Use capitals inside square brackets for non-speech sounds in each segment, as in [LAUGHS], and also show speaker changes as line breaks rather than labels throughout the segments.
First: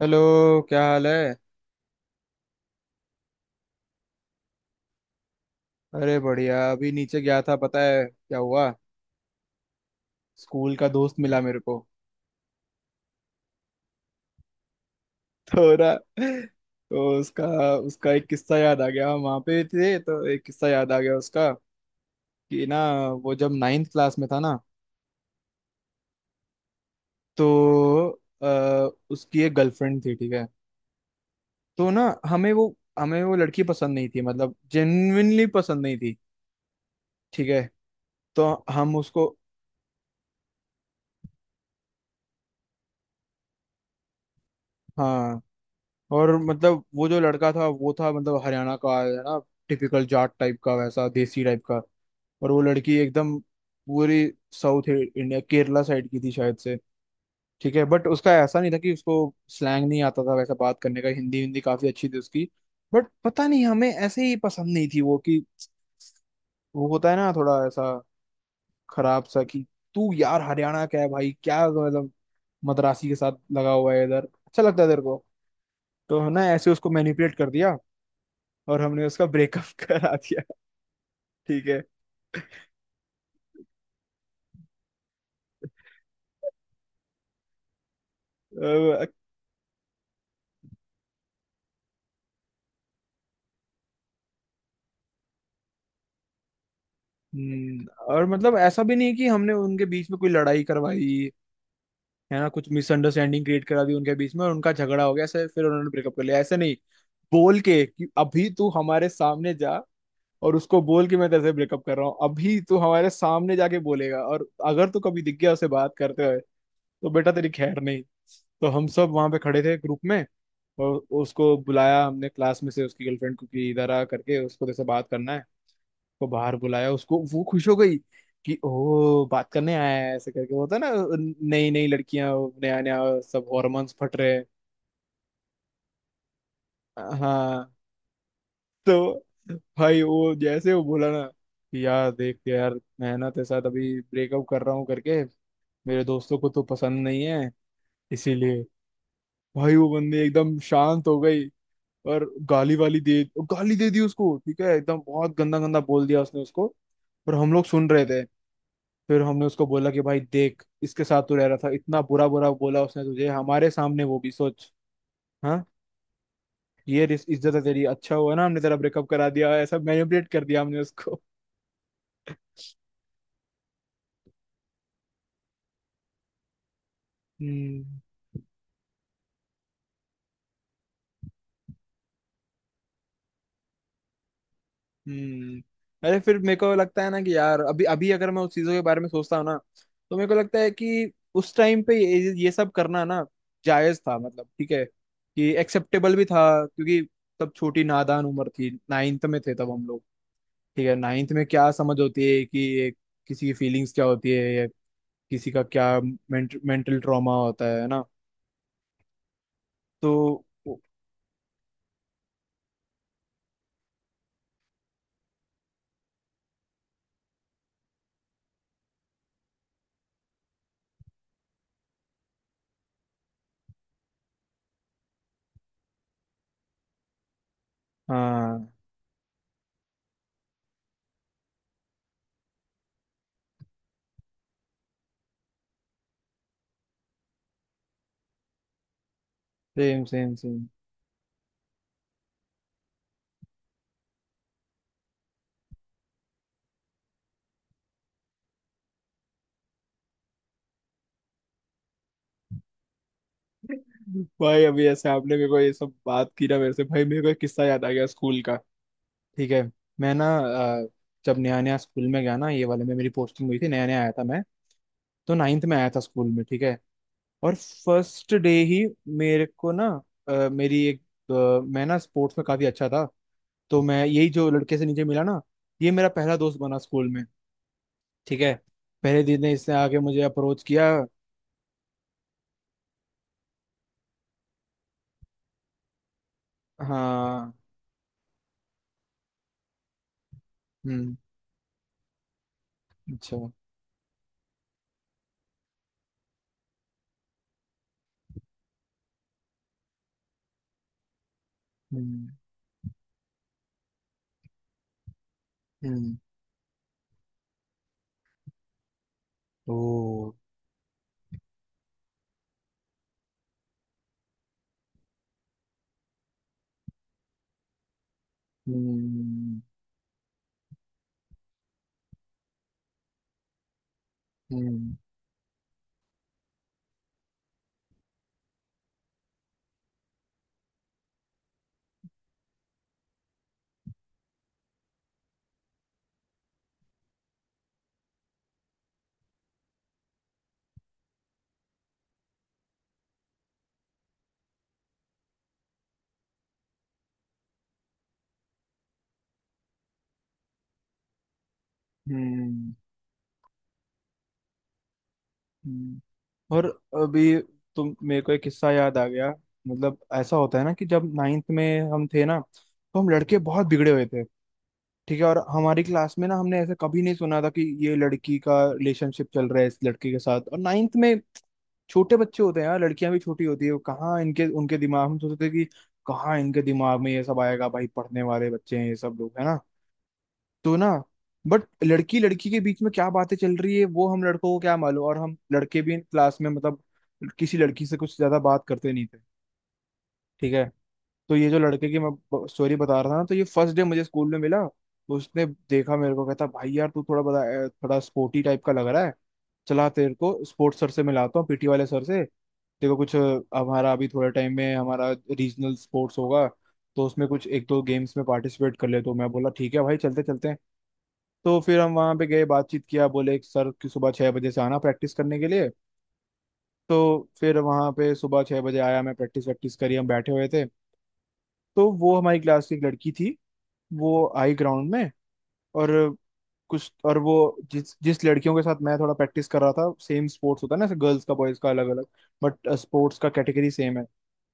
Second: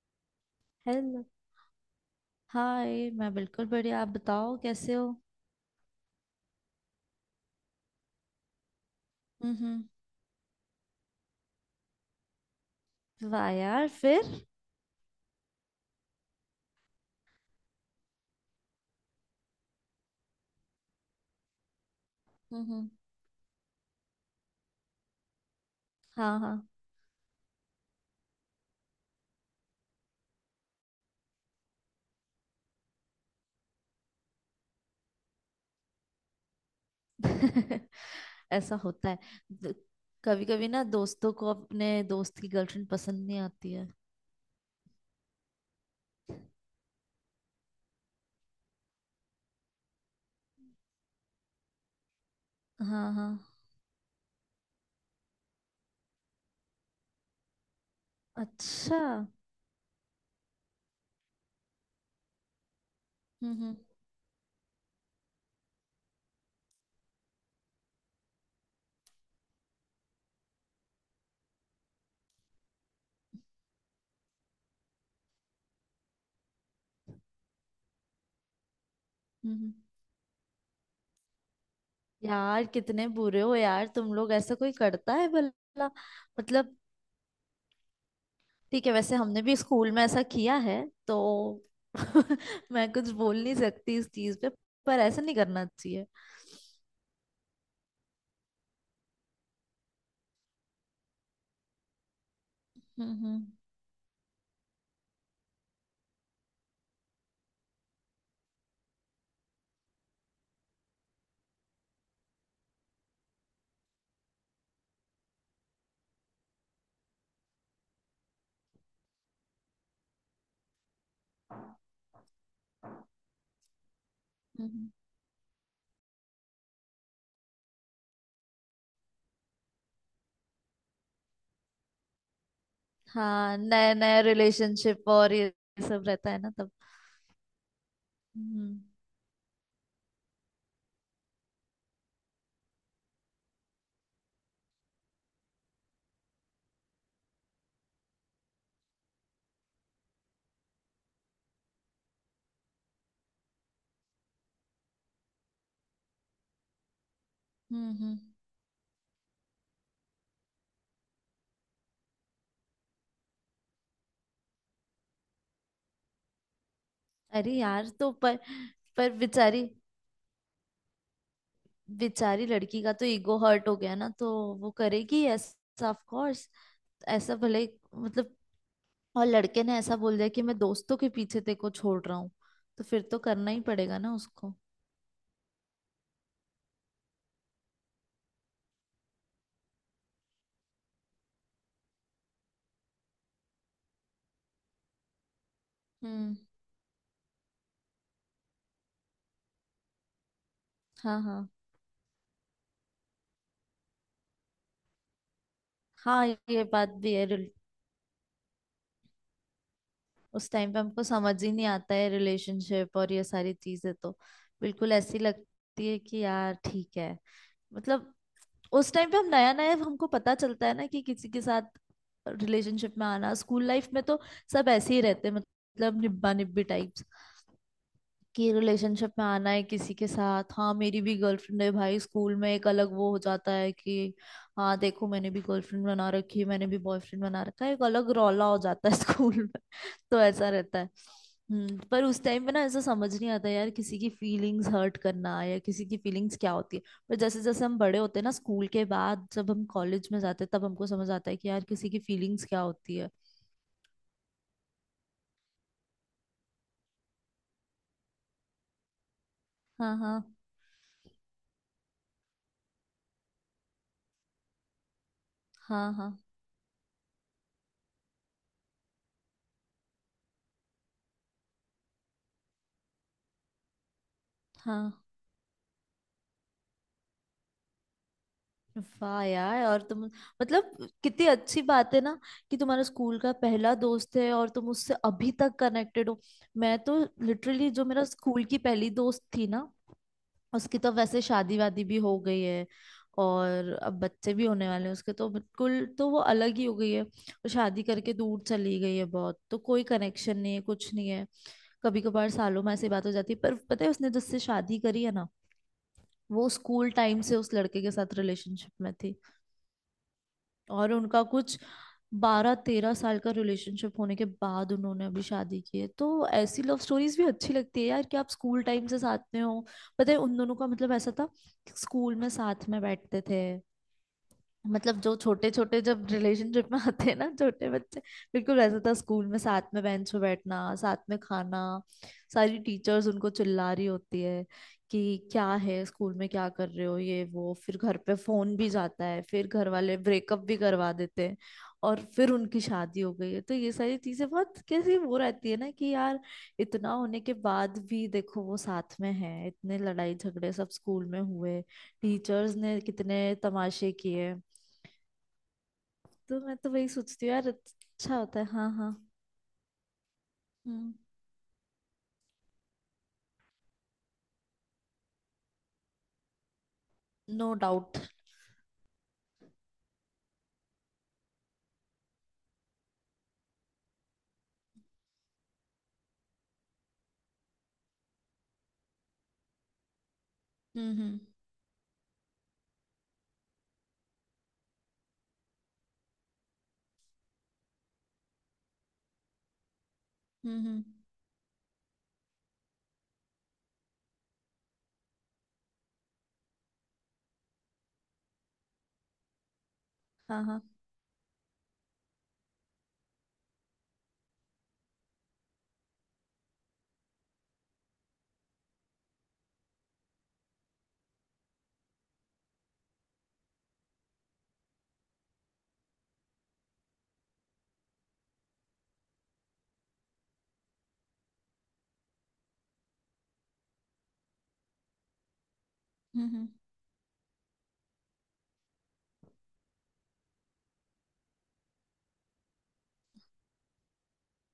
Hello. क्या हाल
hello.
है।
हाय, मैं बिल्कुल बढ़िया। आप बताओ कैसे हो।
अरे बढ़िया, अभी नीचे गया था। पता है क्या हुआ।
हम्म।
स्कूल का दोस्त मिला मेरे को।
वाह यार, फिर?
थोड़ा, तो उसका उसका एक किस्सा याद आ गया, हम वहाँ पे थे तो एक किस्सा याद आ गया उसका, कि ना,
हम्म।
वो जब नाइन्थ क्लास में था ना,
हाँ हाँ।
तो अ, उसकी एक गर्लफ्रेंड थी। ठीक है। तो ना, हमें वो लड़की पसंद नहीं थी, मतलब जेन्युइनली पसंद नहीं थी। ठीक है।
[LAUGHS]
तो
ऐसा
हम
होता है।
उसको।
कभी कभी ना दोस्तों को अपने दोस्त की गर्लफ्रेंड पसंद नहीं आती है।
हाँ। और मतलब वो जो लड़का था, वो था मतलब हरियाणा का है ना, टिपिकल जाट टाइप का, वैसा देसी टाइप का। और वो लड़की
हाँ हाँ।
एकदम पूरी साउथ इंडिया केरला साइड की थी शायद से। ठीक है, बट उसका ऐसा नहीं था कि
अच्छा,
उसको स्लैंग नहीं आता था, वैसा बात करने का, हिंदी हिंदी काफी अच्छी थी उसकी। बट पता नहीं
हम्म
हमें ऐसे ही पसंद नहीं थी वो कि, वो होता है ना थोड़ा ऐसा खराब सा, कि तू यार हरियाणा का है भाई, क्या मतलब मद्रासी के साथ लगा हुआ है इधर, अच्छा लगता है तेरे को। तो है ना, ऐसे उसको मैनिपुलेट कर दिया, और हमने उसका ब्रेकअप
हम्म।
[LAUGHS] करा दिया। ठीक है।
यार कितने बुरे हो यार तुम लोग, ऐसा कोई करता है भला। मतलब, ठीक है,
अ,
वैसे हमने भी स्कूल में ऐसा किया है तो। [LAUGHS] मैं कुछ बोल नहीं सकती इस चीज पे, पर ऐसा नहीं करना चाहिए।
हम्म, और मतलब ऐसा भी नहीं कि हमने उनके बीच में कोई लड़ाई करवाई, है ना, कुछ
हम्म
मिसअंडरस्टैंडिंग
हम्म
क्रिएट करा दी उनके बीच में और उनका झगड़ा हो गया ऐसे, फिर उन्होंने ब्रेकअप कर लिया, ऐसे नहीं, बोल के कि अभी तू हमारे सामने जा, और उसको बोल के मैं तेरे से ब्रेकअप कर रहा हूँ, अभी तू हमारे सामने जाके बोलेगा, और अगर तू कभी दिख गया उसे बात करते हुए तो बेटा तेरी खैर नहीं। तो हम सब वहां पे खड़े थे ग्रुप में, और उसको बुलाया हमने क्लास में से, उसकी गर्लफ्रेंड को, कि इधर आ करके, उसको जैसे
हम्म।
बात करना है। उसको बाहर बुलाया, उसको वो खुश हो गई कि ओ बात करने आया है, ऐसे करके होता है ना, नई नई लड़कियां, नया नया सब,
हाँ, नया
हॉर्मोन्स फट
नया
रहे हैं।
रिलेशनशिप और ये सब रहता है ना तब।
हाँ।
हम्म
तो भाई, वो जैसे वो बोला ना, कि यार देख के यार मैं ना तेरे साथ अभी ब्रेकअप कर रहा हूँ करके, मेरे दोस्तों को तो पसंद नहीं है इसीलिए। भाई वो बंदी एकदम शांत हो गई, और गाली वाली दे गाली दे दी उसको। ठीक है। एकदम बहुत गंदा गंदा बोल दिया उसने उसको, पर हम लोग सुन
हम्म
रहे
हम्म।
थे। फिर हमने उसको बोला कि भाई देख, इसके साथ तू रह रहा था, इतना बुरा बुरा बोला उसने तुझे हमारे सामने, वो भी सोच। हाँ।
अरे
इज्जत है तेरी,
यार, तो
अच्छा हुआ
पर
ना हमने तेरा ब्रेकअप
पर
करा दिया,
बेचारी,
ऐसा मैनिपुलेट कर दिया हमने उसको।
बेचारी लड़की का तो ईगो हर्ट हो गया ना, तो वो करेगी ऐसा ऑफ कोर्स। ऐसा भले,
हम्म
मतलब। और लड़के ने ऐसा बोल दिया कि मैं दोस्तों के पीछे तेरे को छोड़ रहा हूँ, तो फिर तो करना ही पड़ेगा ना उसको।
हम्म। अरे, फिर मेरे को लगता है ना कि यार अभी अभी अगर मैं उस चीजों के बारे में सोचता हूँ ना, तो मेरे को लगता है कि उस टाइम पे ये सब करना ना जायज था, मतलब ठीक है, कि एक्सेप्टेबल भी
हम्म।
था, क्योंकि तब छोटी नादान उम्र थी, नाइन्थ में थे तब हम लोग। ठीक है।
हाँ
नाइन्थ में
हाँ।
क्या समझ होती है कि एक, किसी की फीलिंग्स क्या होती है, या किसी का क्या
हाँ ये बात
मेंटल
भी है।
ट्रॉमा होता है ना। तो
उस टाइम पे हमको समझ ही नहीं आता है रिलेशनशिप और ये सारी चीजें, तो बिल्कुल ऐसी लगती है कि यार ठीक है। मतलब उस टाइम पे हम, नया नया हमको पता चलता है ना कि किसी के साथ रिलेशनशिप में आना, स्कूल लाइफ में तो सब ऐसे ही रहते हैं, मतलब निब्बा निब्बी टाइप। कि
हाँ।
रिलेशनशिप में आना है किसी के साथ। हाँ, मेरी भी गर्लफ्रेंड है भाई स्कूल में, एक अलग वो हो जाता है कि हाँ, देखो मैंने भी गर्लफ्रेंड बना रखी है, मैंने भी बॉयफ्रेंड बना रखा है, एक अलग रौला हो जाता है [LAUGHS] स्कूल में।
सेम
तो
सेम
ऐसा
सेम।
रहता है। हम्म। पर उस टाइम पे ना ऐसा समझ नहीं आता यार, किसी की फीलिंग्स हर्ट करना या किसी की फीलिंग्स क्या होती है। पर जैसे जैसे हम बड़े होते हैं ना, स्कूल के बाद जब हम कॉलेज में जाते हैं, तब हमको समझ आता है कि यार किसी की फीलिंग्स क्या होती है।
भाई, अभी ऐसे आपने मेरे को ये सब बात की ना मेरे से, भाई मेरे को एक किस्सा याद आ गया स्कूल का। ठीक है।
हाँ हाँ
मैं ना जब नया नया स्कूल में गया ना, ये वाले में मेरी पोस्टिंग हुई थी, नया नया आया था मैं। तो नाइन्थ में आया
हाँ
था
हाँ
स्कूल में। ठीक है। और फर्स्ट डे ही मेरे को ना, अ, मेरी एक अ, मैं ना स्पोर्ट्स में काफी अच्छा था। तो मैं यही जो लड़के से
हाँ
नीचे मिला ना, ये मेरा पहला दोस्त बना स्कूल में। ठीक है। पहले
वाह
दिन ने
यार,
इसने
और
आके
तुम,
मुझे अप्रोच
मतलब
किया।
कितनी अच्छी बात है ना कि तुम्हारा स्कूल का पहला दोस्त है और तुम उससे अभी तक कनेक्टेड हो। मैं तो
हाँ।
लिटरली, जो मेरा स्कूल की पहली दोस्त थी ना, उसकी तो
हम्म।
वैसे शादी वादी भी हो गई है।
अच्छा।
और अब बच्चे भी होने वाले हैं उसके, तो बिल्कुल तो वो अलग ही हो गई है, वो शादी करके दूर चली गई है बहुत, तो कोई कनेक्शन नहीं है, कुछ नहीं है। कभी
हम्म
कभार सालों में ऐसी बात हो जाती है। पर पता है, उसने जिससे शादी करी है ना,
हम्म।
वो स्कूल टाइम से उस लड़के के साथ रिलेशनशिप में थी।
ओ।
और उनका कुछ बारह तेरह साल का रिलेशनशिप होने के बाद उन्होंने अभी शादी की है। तो ऐसी लव स्टोरीज भी अच्छी लगती है यार, कि आप स्कूल टाइम से साथ में
हम्म
हो। पता है उन दोनों का मतलब ऐसा था कि स्कूल में साथ में बैठते थे,
हम्म।
मतलब जो छोटे छोटे जब रिलेशनशिप में आते हैं ना छोटे बच्चे, बिल्कुल वैसा था। स्कूल में साथ में बेंच पे बैठना, साथ में खाना, सारी टीचर्स उनको चिल्ला रही होती है कि क्या है स्कूल में क्या कर रहे हो ये वो, फिर घर पे फोन भी जाता है, फिर घर वाले ब्रेकअप भी करवा देते हैं। और फिर उनकी शादी हो गई है, तो ये सारी चीजें बहुत कैसी वो रहती है ना कि यार, इतना होने के बाद भी देखो वो साथ में है। इतने लड़ाई झगड़े सब स्कूल में हुए, टीचर्स
हम्म,
ने कितने तमाशे किए।
हम्म।
तो मैं
और
तो वही सोचती हूँ
अभी
यार,
तुम,
अच्छा
मेरे को
होता
एक
है।
किस्सा
हाँ हाँ।
याद आ गया, मतलब ऐसा होता है ना कि
हम्म।
जब नाइन्थ में हम थे ना, तो हम लड़के बहुत बिगड़े हुए थे। ठीक है। और हमारी क्लास में ना हमने ऐसा कभी नहीं सुना था
नो
कि ये
डाउट।
लड़की का रिलेशनशिप चल रहा है इस लड़के के साथ, और नाइन्थ में छोटे बच्चे होते हैं यार, लड़कियां भी छोटी होती है, वो कहाँ इनके उनके दिमाग, हम सोचते थे कि कहाँ इनके दिमाग में ये सब आएगा भाई, पढ़ने वाले बच्चे हैं ये सब लोग है ना। तो ना,
हम्म हम्म
बट लड़की लड़की के बीच में क्या बातें चल रही है वो हम लड़कों को क्या मालूम, और हम लड़के भी क्लास में मतलब किसी लड़की से कुछ ज्यादा बात करते नहीं थे। ठीक
हम्म
है।
हम्म,
तो ये जो लड़के की मैं स्टोरी बता रहा था ना, तो ये फर्स्ट डे मुझे स्कूल में मिला, तो उसने देखा मेरे को, कहता भाई यार तू थोड़ा बड़ा थोड़ा स्पोर्टी टाइप का लग रहा है, चला तेरे को
हाँ हाँ।
स्पोर्ट्स सर से मिलाता हूँ, पीटी वाले सर से। देखो कुछ हमारा अभी थोड़ा टाइम में हमारा रीजनल स्पोर्ट्स होगा, तो उसमें कुछ एक दो गेम्स में पार्टिसिपेट कर ले। तो मैं बोला ठीक है भाई, चलते चलते। तो फिर हम वहाँ पे गए, बातचीत किया, बोले कि सर कि सुबह 6 बजे से आना प्रैक्टिस करने के लिए। तो फिर वहाँ पे सुबह 6 बजे आया मैं, प्रैक्टिस वैक्टिस करी, हम बैठे हुए थे। तो वो हमारी क्लास की एक लड़की थी, वो आई ग्राउंड में। और
हम्म।
कुछ, और वो जिस जिस लड़कियों के साथ मैं थोड़ा प्रैक्टिस कर रहा था, सेम स्पोर्ट्स होता है ना, गर्ल्स का बॉयज का अलग अलग, बट स्पोर्ट्स का कैटेगरी सेम है।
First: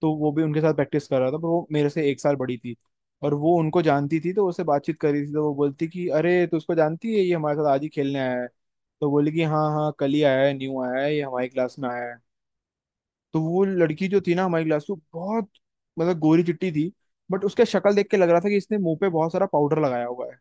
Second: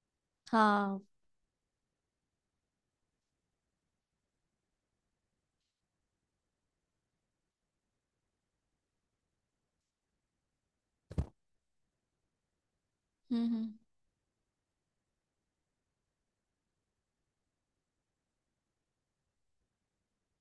तो वो भी उनके साथ
हाँ।
प्रैक्टिस कर रहा था, पर वो मेरे से 1 साल बड़ी थी। और वो उनको जानती थी, तो उससे बातचीत करी थी, तो वो बोलती कि अरे तू उसको जानती है, ये हमारे साथ आज ही खेलने आया है। तो बोली कि हाँ हाँ, कल ही आया है, न्यू आया है, ये हमारी क्लास में आया है। तो
हम्म
वो
हम्म
लड़की जो थी ना हमारी क्लास में, बहुत मतलब गोरी चिट्टी थी, बट उसके शक्ल देख के लग रहा था कि इसने मुंह पे बहुत सारा पाउडर लगाया हुआ है।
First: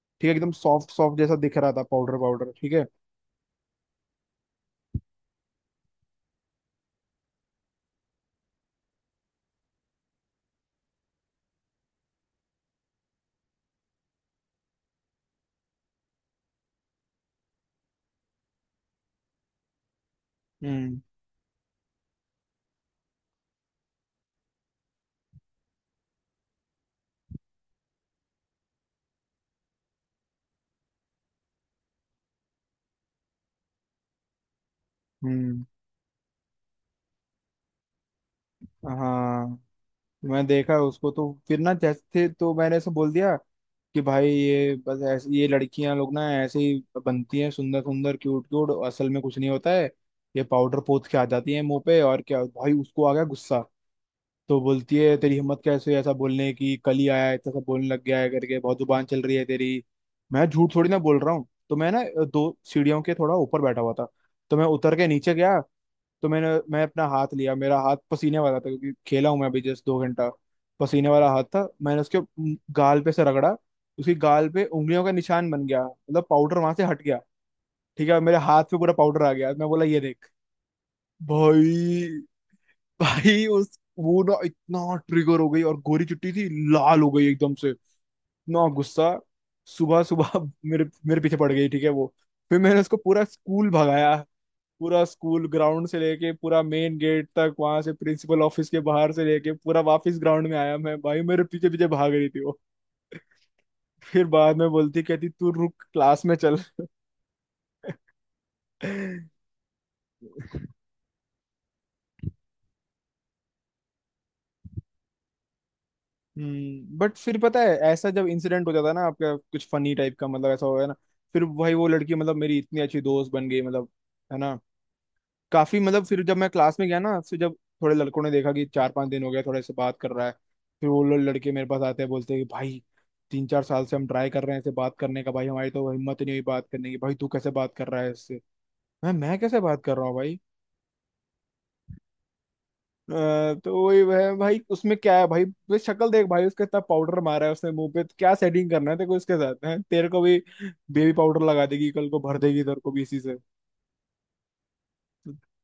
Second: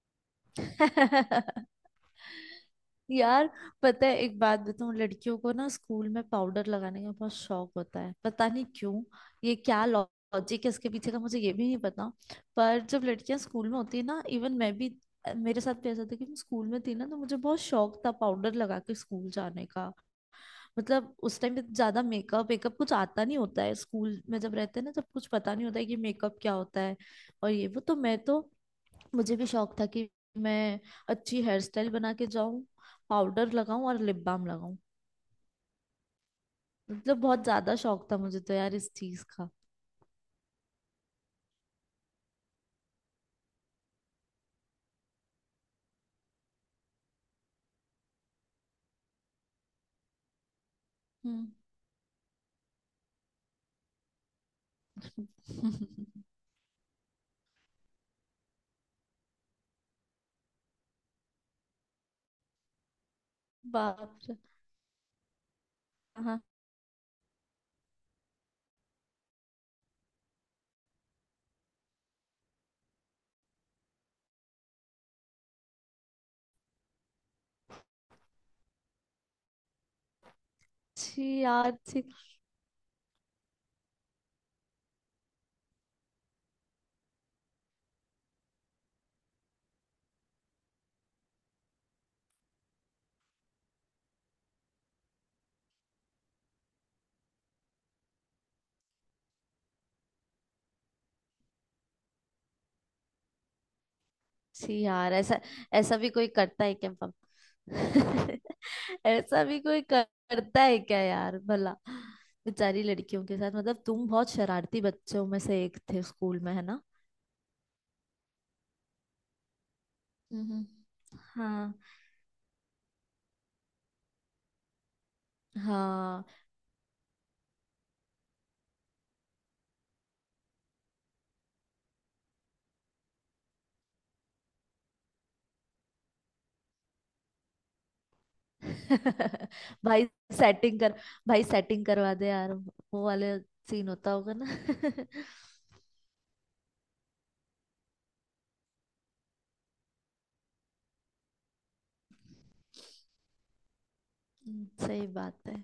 ठीक है, एकदम सॉफ्ट सॉफ्ट जैसा दिख रहा था,
[LAUGHS]
पाउडर पाउडर। ठीक है।
यार पता है, एक बात बताऊँ? लड़कियों को ना स्कूल में पाउडर लगाने का बहुत शौक होता है, पता नहीं क्यों। ये क्या लॉजिक है इसके पीछे का, मुझे ये भी नहीं पता। पर जब लड़कियां स्कूल में होती है ना, इवन मैं भी, मेरे साथ भी ऐसा था कि मैं स्कूल में थी ना, तो मुझे बहुत शौक था पाउडर लगा के स्कूल जाने का।
हम्म
मतलब उस टाइम पे ज्यादा मेकअप वेकअप कुछ आता नहीं होता है, स्कूल में जब रहते हैं ना तब कुछ पता नहीं होता है कि मेकअप क्या होता है। और ये वो, तो मैं तो, मुझे भी शौक था कि मैं अच्छी हेयर स्टाइल बना के जाऊं, पाउडर लगाऊं और लिप बाम लगाऊं।
हम्म।
मतलब बहुत ज्यादा शौक था मुझे तो यार इस चीज
हाँ।
का।
मैं देखा उसको, तो फिर ना जैसे तो मैंने ऐसे बोल दिया कि भाई, ये बस ऐसे ये लड़कियां लोग ना ऐसे ही बनती हैं सुंदर सुंदर क्यूट क्यूट, असल में कुछ नहीं होता है, ये पाउडर पोत के आ
हम्म।
जाती है मुंह पे और क्या। भाई उसको आ गया गुस्सा। तो बोलती है, तेरी हिम्मत कैसे है ऐसा
[LAUGHS]
बोलने की, कल ही आया है, इतना सब बोलने लग गया है करके, बहुत जुबान चल रही है तेरी। मैं झूठ थोड़ी ना बोल रहा हूँ। तो मैं ना दो सीढ़ियों के थोड़ा ऊपर बैठा हुआ था,
बाप रे।
तो मैं उतर के नीचे गया। तो
हाँ।
मैंने मैं अपना हाथ लिया, मेरा हाथ पसीने वाला था, क्योंकि खेला हूं मैं अभी जस्ट 2 घंटा, पसीने वाला हाथ था। मैंने उसके गाल पे से रगड़ा, उसकी गाल पे उंगलियों का निशान बन गया, मतलब पाउडर वहां से हट गया। ठीक है। मेरे हाथ पे पूरा पाउडर आ गया, मैं बोला ये देख।
छी यार, छी।
भाई, भाई उस वो ना इतना ट्रिगर हो गई, और गोरी चुट्टी थी, लाल हो गई एकदम से, इतना गुस्सा, सुबह सुबह [LAUGHS] मेरे मेरे पीछे पड़ गई। ठीक है वो। फिर मैंने उसको पूरा स्कूल भगाया, पूरा स्कूल ग्राउंड से लेके पूरा मेन गेट तक, वहां से प्रिंसिपल ऑफिस के बाहर से लेके पूरा वापस ग्राउंड में आया मैं भाई, मेरे पीछे पीछे भाग रही थी वो। फिर बाद में
छी
बोलती,
यार,
कहती
ऐसा,
तू रुक,
ऐसा भी
क्लास
कोई
में चल।
करता है क्या? पप [LAUGHS] ऐसा भी
[LAUGHS]
कोई करता है क्या यार भला। बेचारी लड़कियों के साथ, मतलब तुम बहुत शरारती बच्चों में से एक थे स्कूल में, है ना।
हम्म। बट फिर पता है, ऐसा जब इंसिडेंट हो जाता है ना आपका कुछ फनी टाइप का, मतलब ऐसा
हम्म।
हो गया ना, फिर
हाँ
भाई वो लड़की मतलब मेरी इतनी अच्छी दोस्त बन गई, मतलब, है ना, काफी। मतलब फिर
हाँ।
जब मैं क्लास में गया ना, फिर जब थोड़े लड़कों ने देखा कि 4-5 दिन हो गया, थोड़े से बात कर रहा है, फिर वो लोग लड़के मेरे पास आते हैं, बोलते हैं कि भाई 3-4 साल से हम ट्राई कर रहे हैं इससे बात करने का भाई, हमारी तो हिम्मत ही नहीं हुई बात करने की, भाई तू कैसे बात कर रहा है इससे। मैं
[LAUGHS]
कैसे बात कर रहा
भाई
हूँ भाई।
सेटिंग कर, भाई सेटिंग करवा दे यार वो
अ,
वाले
तो
सीन
वही
होता होगा
वह
ना। [LAUGHS]
भाई, उसमें क्या है भाई, वे शक्ल देख भाई उसका, इतना पाउडर मारा है उसने मुंह पे, तो क्या सेटिंग करना है तेरे को इसके साथ, हैं तेरे को भी बेबी पाउडर लगा देगी कल को, भर देगी तेरे को भी इसी से।
सही बात है।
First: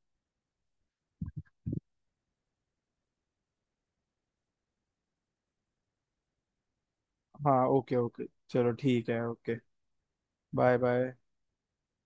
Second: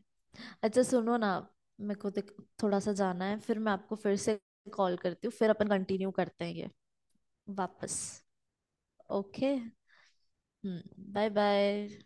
अच्छा सुनो ना, मेरे को थोड़ा सा जाना है, फिर मैं आपको फिर से कॉल करती हूँ, फिर अपन कंटिन्यू करते हैं ये,
हाँ ओके
वापस।
ओके। चलो ठीक है
okay.
Okay. Bye bye.
Bye bye.